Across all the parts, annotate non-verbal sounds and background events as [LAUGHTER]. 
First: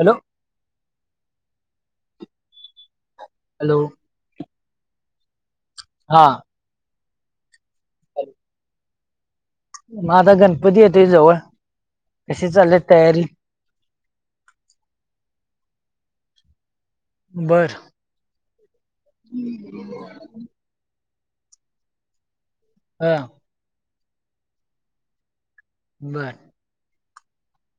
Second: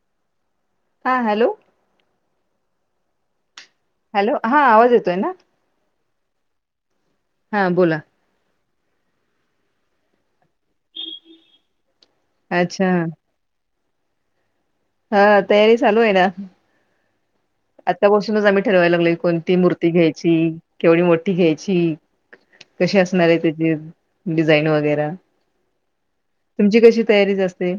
Hello हा hello hello hello हा आवाज येतोय ना हा हा बोला मग आता गणपती येतोय जवळ कशी चालल अच्छा तयारी [INAUDIBLE] हा तयारी चालू आहेय ना बर आतापासूनच आम्ही ठरवायला लागलोय कोणती मूर्ती घ्यायची केवढी मोठी घ्यायची कशी ह असणार आहे त्याची डिझाईन वगैरा बर तुमची कशी तयारीच असते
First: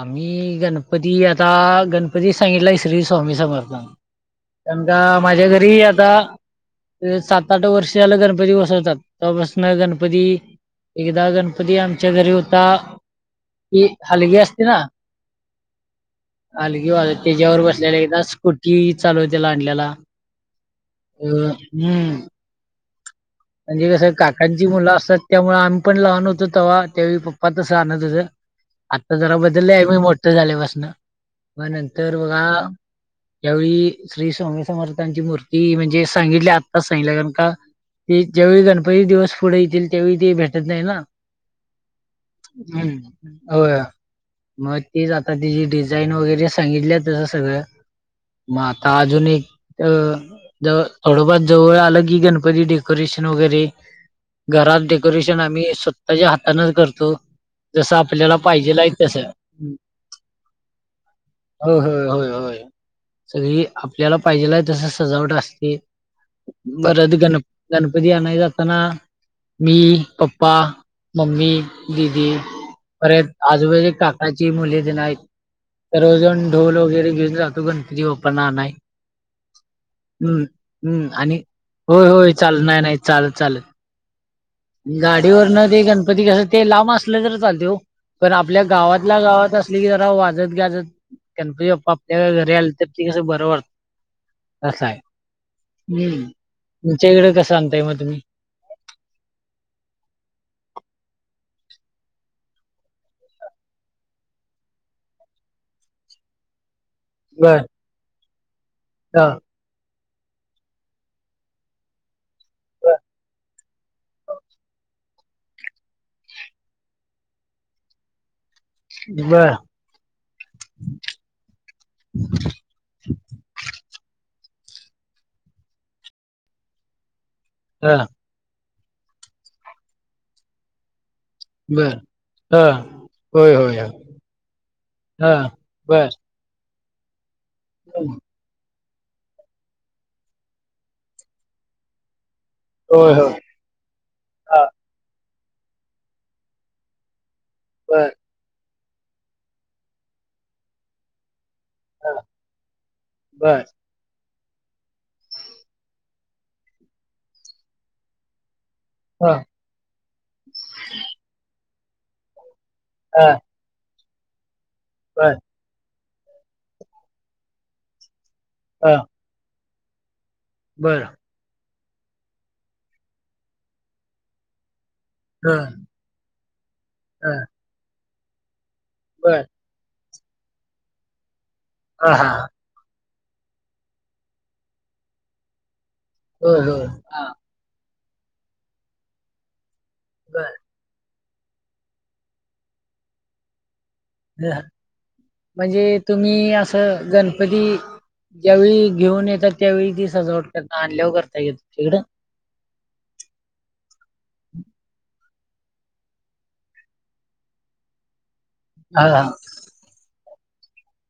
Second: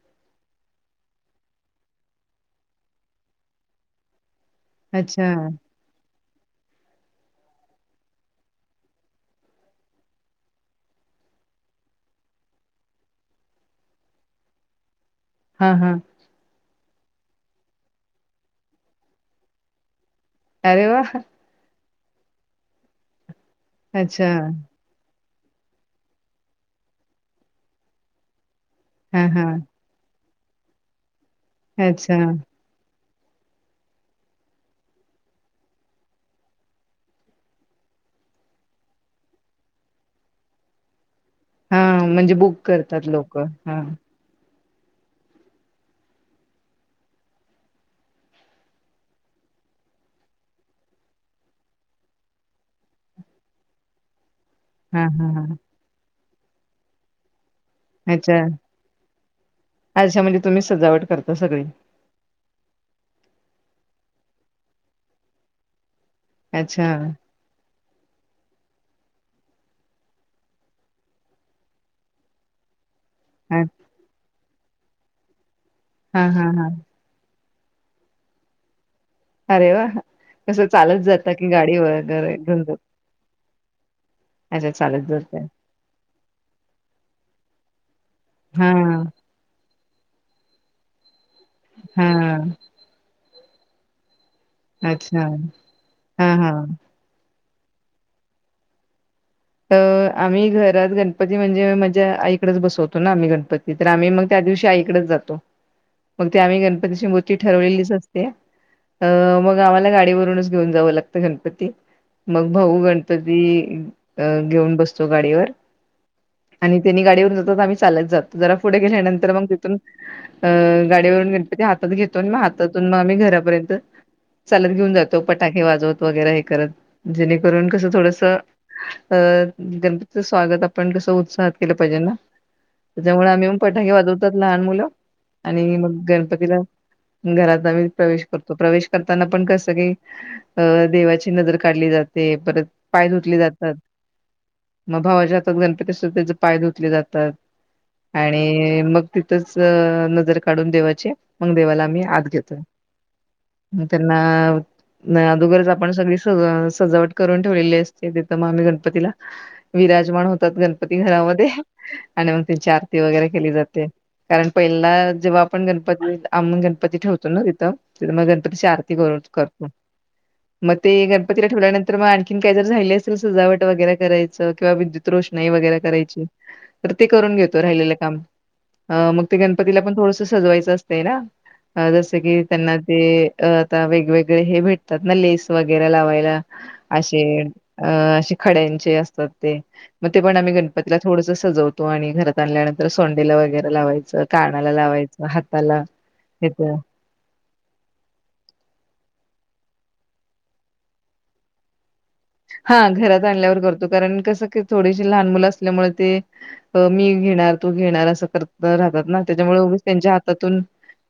आम्ही गणपती आता गणपती सांगितलाय श्री स्वामी समर्थां कारण का अच्छा माझ्या घरी आता सात आठ वर्ष झालं गणपती बसवतात तवापासनं गणपती एकदा गणपती आमच्या घरी होता की हलगी असते ना हा हा हलगी त्याच्यावर बसलेला एकदा स्कूटी चालवतेला आणल्याला अरे वा हम्म म्हणजे कसं अच्छा काकांची मुलं असतात त्यामुळे आम्ही पण लहान होतो तवा त्यावेळी पप्पा तसं आणत होतं आत्ता हा जरा हा बदललंय आम्ही मोठं झाल्यापासनं मग नंतर अच्छा बघा यावेळी श्री स्वामी समर्थांची मूर्ती म्हणजे सांगितली आत्ताच सांगितल्या कारण का ते ज्यावेळी गणपतीचं दिवस पुढं येतील त्यावेळी ते भेटत नाही ना हा म्हणजे बुक करतात हम्म लोक होय हा मग तीच आता तिची डिझाईन वगैरे सांगितल्या तसं सगळं मग आता अजून एक अ थोडंफार जवळ आलं की गण पती डेकोरेशन वगैरे घरात हा हा डेकोरेशन हा आम्ही स्वत ताच्या हातानच करतो जसं आपल्याला अच्छा पाहिजेल आहे तसं अच्छा म्हणजे तुम्हीच सजावट करता सगळी होय होय होय होय सगळी आपल्याला पाहिजेल आहे तस सजावट असते अच्छा. परत गण गणपती आनाय जाताना मी, पप्पा, मम्मी, दिदी परत हा आजूबाजीची काकाची मुले तेन हायेत, हा सर्वजन हा हा ढोल वगैरे घेऊन जातो. त गणपती बाप्पांना आणाय. अरे वा! हम्म कसं चालत हम्म जाता आणि की गाडी होय होय वगैरे? चाल घेऊन जाता? नाही नाही, चालत चालत अच्छा चालत जाताय. गाडीवरनं ते गण पती कसं ते लांब असलं तर, चालतंय ओ पण आपल्या हां, गावातल्या गावात आस लं की, जरा वाजत गाजत गणपती बाप्पा आपल्या हां. घरी आले तर, ते कसं बरं वाटतंय. आसं हाय, अच्छा. उम् हां, हां. उम ह. त कसं आणताय मग तुम्ही? अ आम्ही घरात गणपती म्हणजे माझ्या आईकडच बसवतो ना, आम्ही गणपती तर आम्ही मग त्या दिवशी आईकडच जातो. मग ते आम्ही गण पतीची मूर्ती बर ठरवलेलीच असते, अ हा मग गावाला गाडीव रूनच घेऊन जाव लागतं गणपती, मग भाऊ गणपती अ घेऊन बसतो गाडीवर आणि तेनी गाडीवरून जातात. आम्ही चालत जातो. जरा पुढे गेल्यानंतर मग बर तिथून अ गाडीवरून गणपती हातात घेतो आणि मग हातातून मग आम्ही घ रापर्यंत चालत घेऊन जातो, फटाके वाजवत वगैरा हे करत, जेणेकरून कसं हा थोडंसं अ गणपतीचं स्वागत आपण कसं, उत्साहात केलं बर पाहिजे ना. हा त्याच्यामुळे आम्ही होय मग होय होय. फटाके वाजवतात लहान मुलं हा आणि मग बर गणपतीला घरात आम्ही प्रवेश करतो. प्रवेश करताना पण कसं काही अ देवाची नजर काढली जाते, परत पाय होय होय धुतले जा तात, हा मग भावाच्या हातात गणपती असतो त्याचे पाय धुतले जातात. बर आणि मग तिथंच नजर काढून देवाची मग देवाला आम्ही हा आत घेतोय. बर मग त्यांना नाही अदोगरच आपण सगळी स सजावट करून ठेवलेली असते. तिथं मग आम्ही गण पतीला हा विराजमान होतात गणपती घरामध्ये आणि त्यांची आरती हा वगैरे केली जाते, कारण पहिला बर जेव्हा आपण गण पती आणुन गणपती ठेवतो ना तिथं, तिथं मग गणपती ची आरती हा करून करतो. मग ते बर गणपतीला ठेवल्यानंतर मग आणखीन काय तर, राहीली असेल सजावट वगैरे करायचं किंवा विद्यु त रोषणाई हा वगैरे करायची, तर ते हा करूंन घेतो राहिलेलं काम. अ मग ते बर गणपतीला पण थोडसं सजवायचं असतंय ना, हा जसं हा की त्यांना ते अ अ आता वेगवेगळे हे भेटतात ना, लेस वगैरे लावायला होय होय अशी हा अ असे खड्यांचे असतात ते, मग ते पण आम्ही बर गणपतीला थोडसं सजवतो आणि घरात आणल्यानंतर सोंडेला वगैरे लावायचं, हा कानाला लावायचं. हाताला. म्हणजे तुम्ही येतं. आसं गणपती, ज्यावेळी घेऊन येतात. त्या वेळी ती सजावट आणल्यावर करता येत इकडं. हा घरात आणल्यावर करतो. कारणं कसं की, थोडीशी लहान मुल अस असल्यामुळं ते कणी मग ते मी घेणार, तू घेणार अस कर राहतात हा ना, हा त्याच्यामुळे उगीच त्यांच्या पाठोपाठ त्यातूनी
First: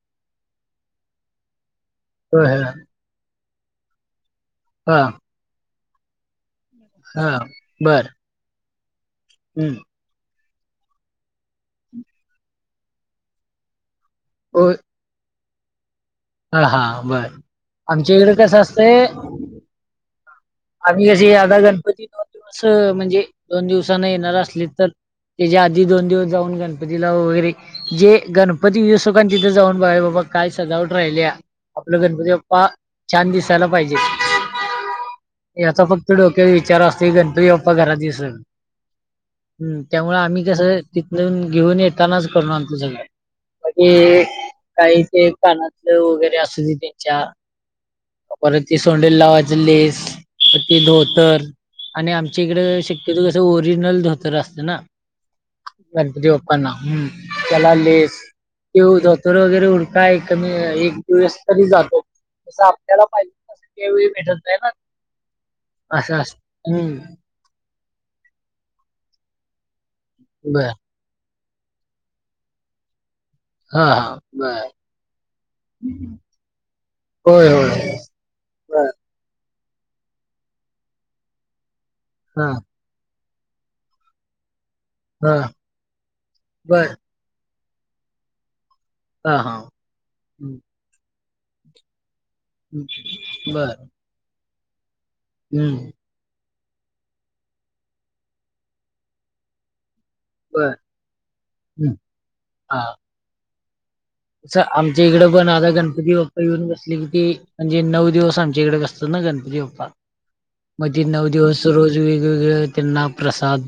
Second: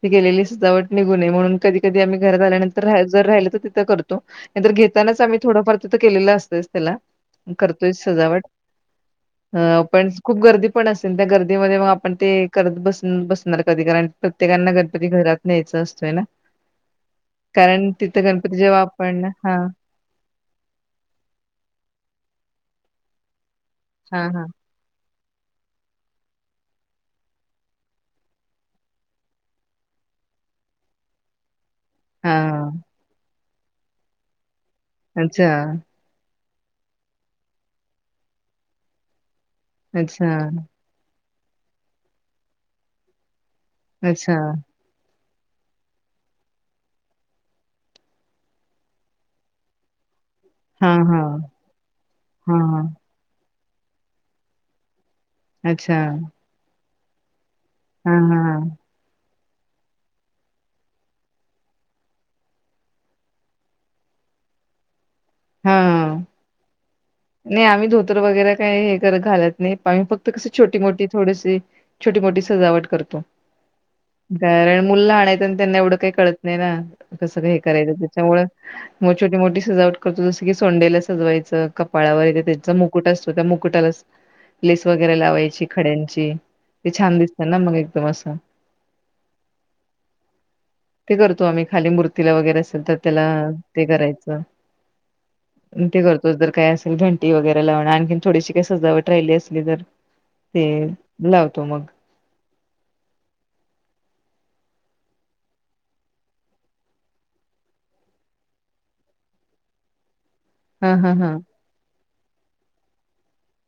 ती केलेली सजावट निघू नये म्हणून कधी कधी आम्ही घरात होय होय आल्यानंतर ऱ्हायला जर राहिलं तर तिथं करतो. नाही तर हा घेतानाच आम्ही थोडंफार तिथं केलेलं असतयचं त्याला, हा करतोयच बर सजावट. अ हम्म - पण खूप गर्दी पण असेल. त्या गर्दीमध्ये मग आपणं ते करत बस बसणार कधी. कारण प्रत्येकांना होय गणपती घरात न्यायचं अस तोय ना. हा हा बर कारण आमच्या तिथं इकडे गणपती कसं जेव्हा असतंय आपण, हा आम्ही अशी आता गणपती दोन दिवस म्हणजे, दोन दिवसांन हा येणार हा असली तर त्याच्या आधी दोन दिवस जाऊन गणपतीला वगैरे, जे गणपती [UNINTELLIGIBLE] तिथे जाऊन बघायचं बाबा काय सजावट राहिल्या, आपलं गणपती हा बाप्पा, छान दिसायला पाहिजे. अच्छा याचा फक्त विचार असतो गणपती बाप्पा घरात दिसलं, त्यामुळे अच्छा आम्ही कसं जाऊन घेऊन येतानाच करून आनतु सगळं, म्हणजे अच्छा काही ते कान वगैरे अस त्यांच्या, परत ते सोंडेला लावायच लेस. ती हा हा धोतर, आणि आमच्याहीकडं हा शक्यतो कसं ओ रीजिनल धोतर असतं ना, अच्छा गणपती बाप्पांना. त्याला हा लेस, हा कि धोतर वगैरे हुडकाय काय कमी एक दिवस तरी जातो, तसं आपल्याला पाहिजे तसं त्या वेळी भेटतं नाही ना‌. हा असं असतं. हम् नाही आम्ही धोतर वगैरे काही हे करतं घालतं नाही. पण फक्त कशी बर छोटी मोठी थोडीशी छोटी मोठी सजावट करतो. हा, हा बर कारण मुलं लहान येतं आणि त्यांना एवढं काही कळतं नाही ना, कसं होय काय हे करायचं होय बर त्यांच्यामुळे छोटी मोठी सजावट करतो. जसं की सोंडेला सजवायच, कपाळावर ही हा त्यांचा मुकुट असतो त्या मुकुटाला लेस वगैरे हा लावायची खड्यांची, बर ते छान दिसतं ना मग एकदम असं. हा, हा, हम् ते करतो आम्ही, खाली मूर्तीला वगैरे असेल तर त्याला ते बरं. करायचं. पण हं, ते करतोच जर काय असं घंटी वगैरे लावूणं, आणखी थोडीशी काही सजावट राहिली असली तर ते, लावतो मग. हा. तसं आमच्या हिकडं पण आता गणपती बाप्पा येऊन बसले होते, म्हणजे नऊ दिवस आमच्या हिकडचं असतात. गणपती बाप्पा. हां, मधी हां, नऊ हां. दिवस, रोज वेगवेगळे त्यांना प्रसाद.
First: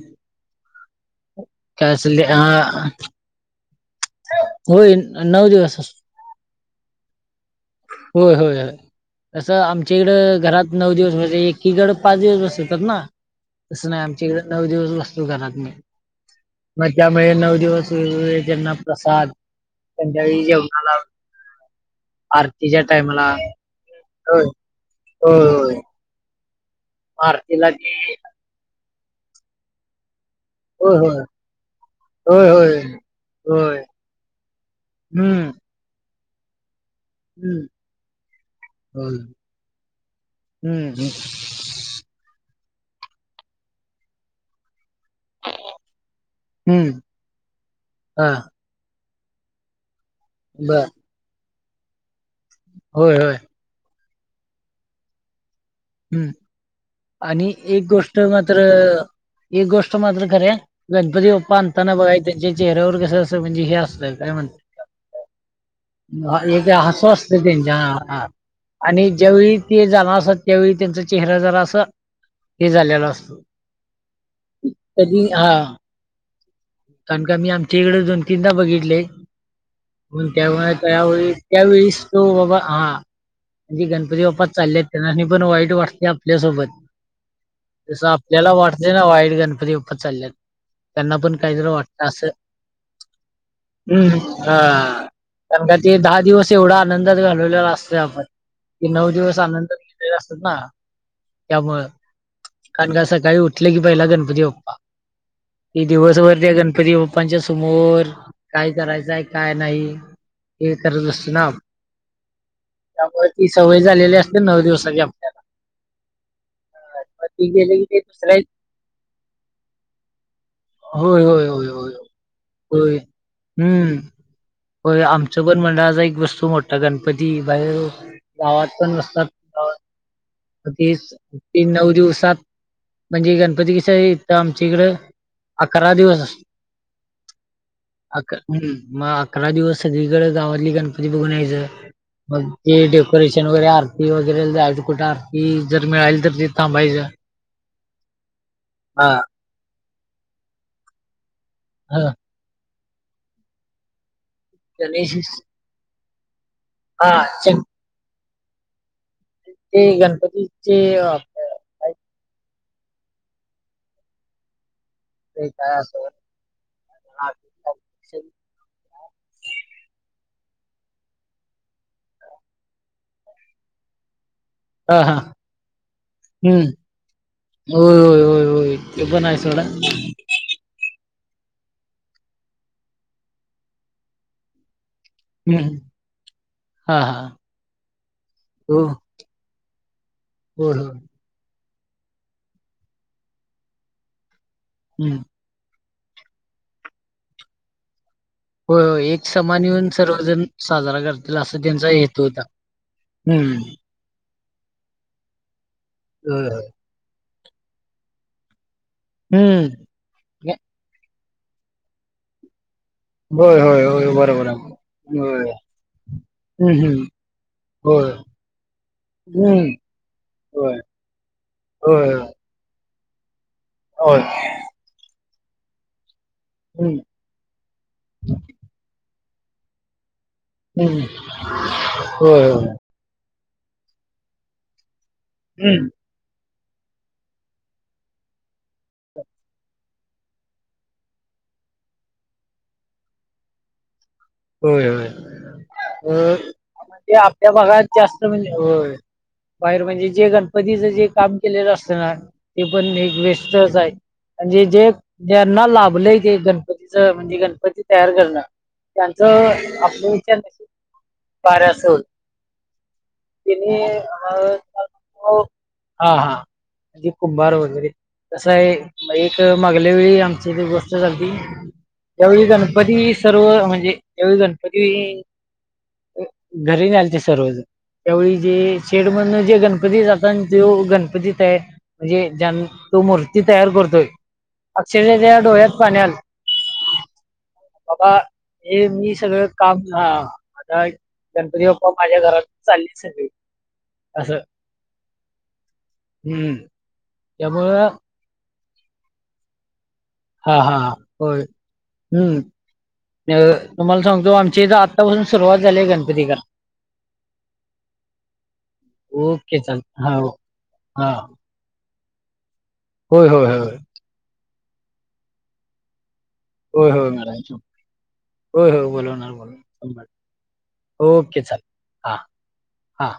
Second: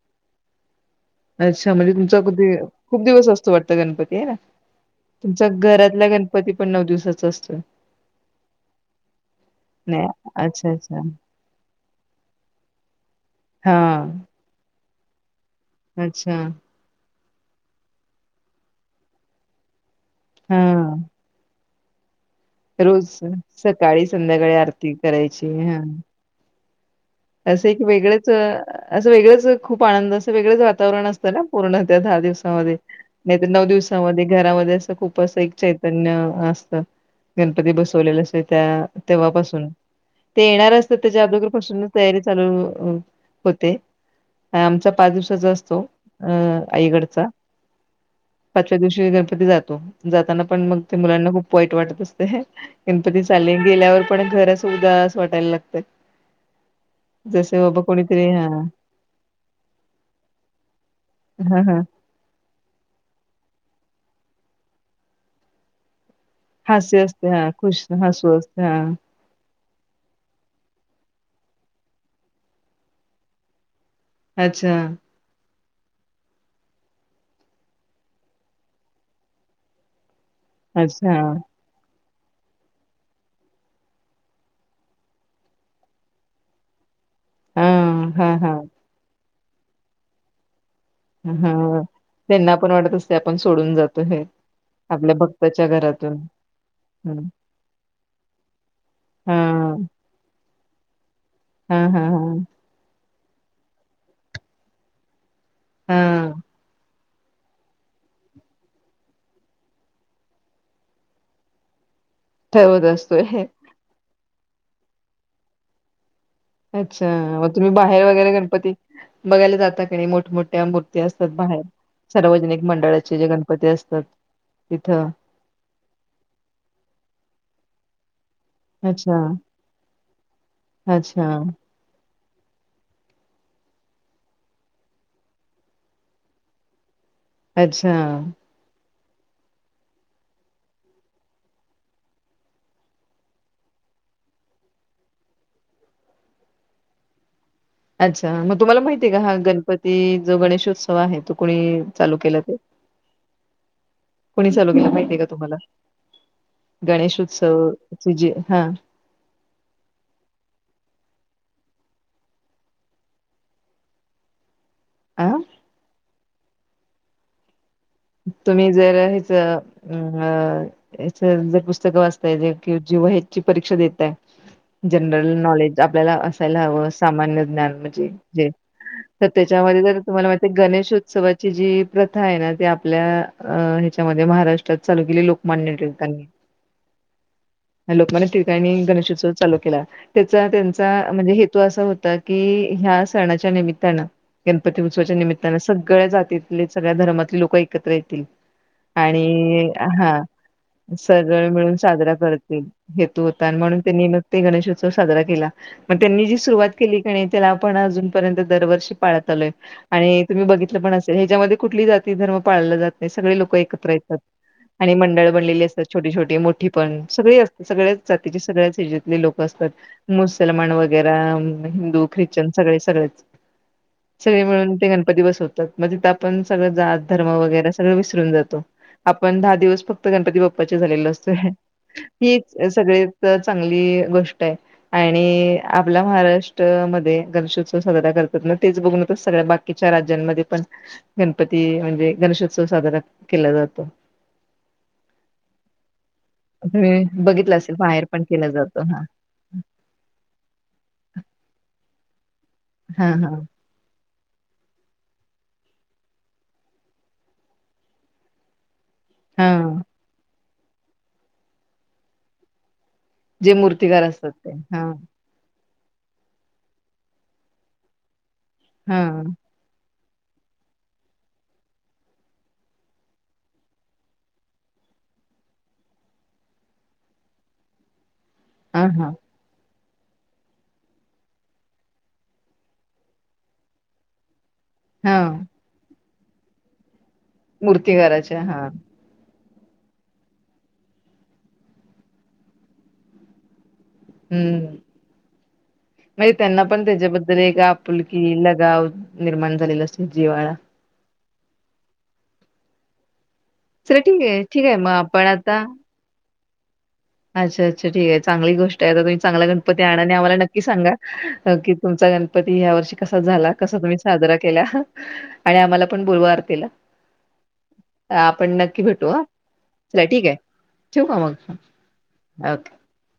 अच्छा! म्हणजे काय असेल ते तुमच्याकडे हां. खूप दिवस असतो वाटत? गणपती, होय, तुमच्या दिवस असतो. घरातल्या गणपती पण नऊ दिवसाचाच होय, होय, हाय. तसं आमच्या नाही. इकडं अच्छा, घरात नऊ अच्छा. दिवस म्हणजे, एकीकडं पाच दिवस बसतात ना? तसं नाही, हां. आमच्या इकडे नऊ दिवस अच्छा! मुळे नऊ दिवस वेगवेगळ्या त्यांना प्रसाद, संध्याकाळी जेवताना. हां. रोज सकाळी होय. संध्याकाळी आरती करायची. होय, होय. हा असं आरतीला एक ते वेगळेच, असं वेगळेच खूप आनंद असत. वेगळच होय वातावरण असतं होय ना, पूर्ण त्या दहा होय दिवसामध्ये होय नाही तर, नऊ होय दिवसांमध्ये घरामध्ये असं खूप हम्म एक चैतन्य असतं. हम्म गणपती बसवलेला असतो त्या होय तेव्हापासून, ते येणार असतात हम्म त्याच्या अदोगरपासूनच चालू होते. आणि आमच्या पाच दिवसाचा असतो. अ हम्म आईकडचा हा पाचव्या दिवशी गण जातो, जाताना पण बर मग मुलांना खूप वाईट वाटत असते. होय गणपती होय चालले गेल्यावर पण घर असं, उदास वाटायला लागतं. हम् आणि एक गोष्ट कोणीतरी हा मात्र अ एक गोष्ट मात्र खरंय गणपती बाप्पा हा हा आणताना, बघायचं त्यांच्या चेहऱ्यावर कसं असं म्हणजे हे असं काय म्हणता [UNINTELLIGIBLE] एक हास्य हसू असते हा असतं, त्यांच्या खुश हसू असते हा आणि ज्यावेळी ते जाणार असतात, त्यावेळी त्यांचा चेहरा जरा असं हे झालेला असतो. अच्छा कधी, हा कारण, का मी आमच्या इकडे दोन तीनदा बघितले तेव्हा अच्छा त्यावेळेस त्यावेळीस तो बाबा हा म्हणजे गणपती बाप्पा चाललेत, त्यांना पण वाईट वाटते आपल्यासोबत हा जसं हा आपल्याला हा वाटतंय ना, वाईट गणपती बाप्पा चाल्यात. त्यांना आपण कायजर हा वाटलं असं, त्यांना पण वाटत असते आपण सोडून जातो हम्म हे हा. आपल्या कारणं भक्ताच्या का ते घरातून दहा दिवस एवढा आनंदात हं. घालवलेला असतोय आपण, की नऊ हा दिवस आनंदात गेलेले असतात ना. हा त्यामुळं, हा हा कारण का सकाळी उठले की पहिला गणपती बाप्पा. ही हा दिवसभर त्या गणपती बप्पांच्या समोर, काय करायचंय काय नाही हे करत असतो ना. ठरवत त्यामुळ असतोय ती सवय झालेली नऊ दिवसाची आपल्याला. अच्छा, मग म ती तुम्ही गेले की ते बाहेर वगैरे दुसऱ्या गणपती बघायला जाता का नाही? मोठमोठ्या मूर्ती अस होय होय बाहेर. होय होय सार्वजनिक होय मंडळाचे जे गणपती हम्म असतात. होय. तिथं आमच्या पण मंडळाचा एक बसतो मोठा गणपती बाहेर. गावात पण अच्छा बसतात [UNINTELLIGIBLE] तीस अच्छा ती नऊ दिवसात म्हणजे गणपती कसं इथं आमच्या इकडं, अकरा दिवस अस अच्छा. मग अकरा दिवस सगळीकड गावातली गणपती बघून यायचं. मग ते डेकोरेशन वगैरे, आरती वगैरे जायचं कुठ आरती जर मिळाली तर तिथं थांबायचं. अच्छा हा मग तुम्हाला माहिती आहे का? हा गणपती जो गणेशोत्सव आहे तो कुणी ह चालू केला ते. कोणी चालू गेला गणेश माहितीय का तुम्हाला? हा गणेश शं- उत्सव चं जे हा ते गणपतीचे आपलं काय ते अ ते काय आठवना [UNINTELLIGIBLE] तुम्ही जर हे अ -जर ह्याच पुस्तकं वाचताय, जे की जीवहेची परीक्षा देताय हा जनरल नॉलेज आपल्याला हम्म असायला हवं. सामान्य ज्ञान होय म्हणजे होय होय जे होय ते पण तर आहे सोडा त्याच्यामध्ये जर तुम्हाला माहितेय, गणेश उत्स उत्सवाची जी प्रथा आहे ना ती आपल्या अ- ह्याच्यामध्ये महाराष्ट्रात चालू केली लोकमान्य हम्म टिळकांनी. हा हा लोकमान्य टिळकांनी हो गणेशोत्सव चालू केला. त्याचा होय त्यांचा होय म्हणजे हे हेतू असा होता की, ह्या सणाच्या निमित्तानं, गणपती उत्सवाच्या हम्म निमित्तानं. सग सगळ्या जातीतले सगळ्या धर्मातले लोक एकत्र येतील होय होय एक समान आणि येऊन हा सर्वजण साजरा करतील सरळ असा मिळून त्यांचा साजरा हेतू होता करतील हेतू होता हम्म म्हणून त्यांनी ते गणेशोत्सव साजरा केला मग त्यांनी जी होय होय सुरुवात केली त्याला आपण अजूनपर्यंत दरवर्षी पाळत आलोय हम्म आणि तुम्ही बघितलं पण असेल ह्याच्यामध्ये कुठली जाती धर्म पाळला जात सगळे लोकं होय होय एकत्र होय येतात. बरोबर आणि आहे मंडळ होय बनलेली असतात छोटी छोटी, मोठी हम्म पण. हम्म सगळे असतात सगळ्याच होय जातीचे सगळ्याच हेच्यातली लोक असतात. हम्म मुस्लमान होय वगैरे आ हिंदू होय ख्रिश्चन सगळे सगळेच होय सगळे मिळून ते गणपती बसवतात मग तिथ आपण सगळं हम्म जात दमा वैगेरे सर्व विसरून जातो आपण दहा दिवस फक्त गणपती बाप्पा हम्म झालेल असतोय ही होय होय सगळ चांगली गोष्ट आहे आणि हम्म आपला महाराष्ट्र मध्ये गणेशोत्सव साजरा करतात ना तेच बघून सगळ्या बाकीच्या राज्यांमध्ये पण गणपती म्हणजे गणेशोत्सव साजरा केला जातो होय होय म्हणजे तुम्ही आपल्या बघितलं असेल भागात बाहेर पण जास्त केला म्हणजे जातो हो हा बाहेर म्हणजे जे गणपतीच जे काम केलेलं असत ना ते पण हा एक हा व्यस्तच आहे म्हणजे जे ज्यांना लाभलंय ते गणपतीच म्हणजे गणपती तयार करणं त्यांचं हा आपण विचार [UNINTELLIGIBLE] कार्य अस हो त जे मूर्तिकार असतात ते हा आम हा हा म्हणजे कुंभार वगैरे तसं आहे हा एक माग त्यावेळी आमची गोष्ट त्यावेळी गणपती सर्व म्हण या वेळी गणपती घरी न आलते सर्वज त्यावेळी जे हा शेड हा म्हण जे गण गणपती जाताना तो गणपती तया म्हणजे ज्यां तो मूर्ती तयार करतोय हा अक्षरश त्या डोळ्यात पाण्याल मूर्ती करााच्या हा हे मी सगळं काम हा आता गणपती बाप्पा माझ्या घरात चालले सगळे असं हम्म म्हणजे हम्म त्यांना पण त्याच्याबद्दल एक त्यामुळं आपुलकी गाव निर्माण झालेलं असत जिव्हाळा हा हा हा होय हम्म चला तुम्हाला ठीक सांगतो आहे आमच्या ठीक च इथ आहे मग आत्तापासून आपण सुरुवात आता झालीय गणपती करायला अच्छा अच्छा ठीक आहे चांगली गोष्ट आहे. तुम्ही चांगला ओके चाल गणपती आणा आणि हा हो आम्हाला नक्की सांगा. हा की तुमचा गणपती ह्यावर्षी कसा होय होय झाला होय कसा तुम्ही साजरा केला आणि आम्हाला पण बोलवाल होय होय मॅडम आपण होय नक्की होय भेटू ह बोलवणार चला बोलवणार ठीक आहे ठेवू का ओके मग चालेल हा ओके. हा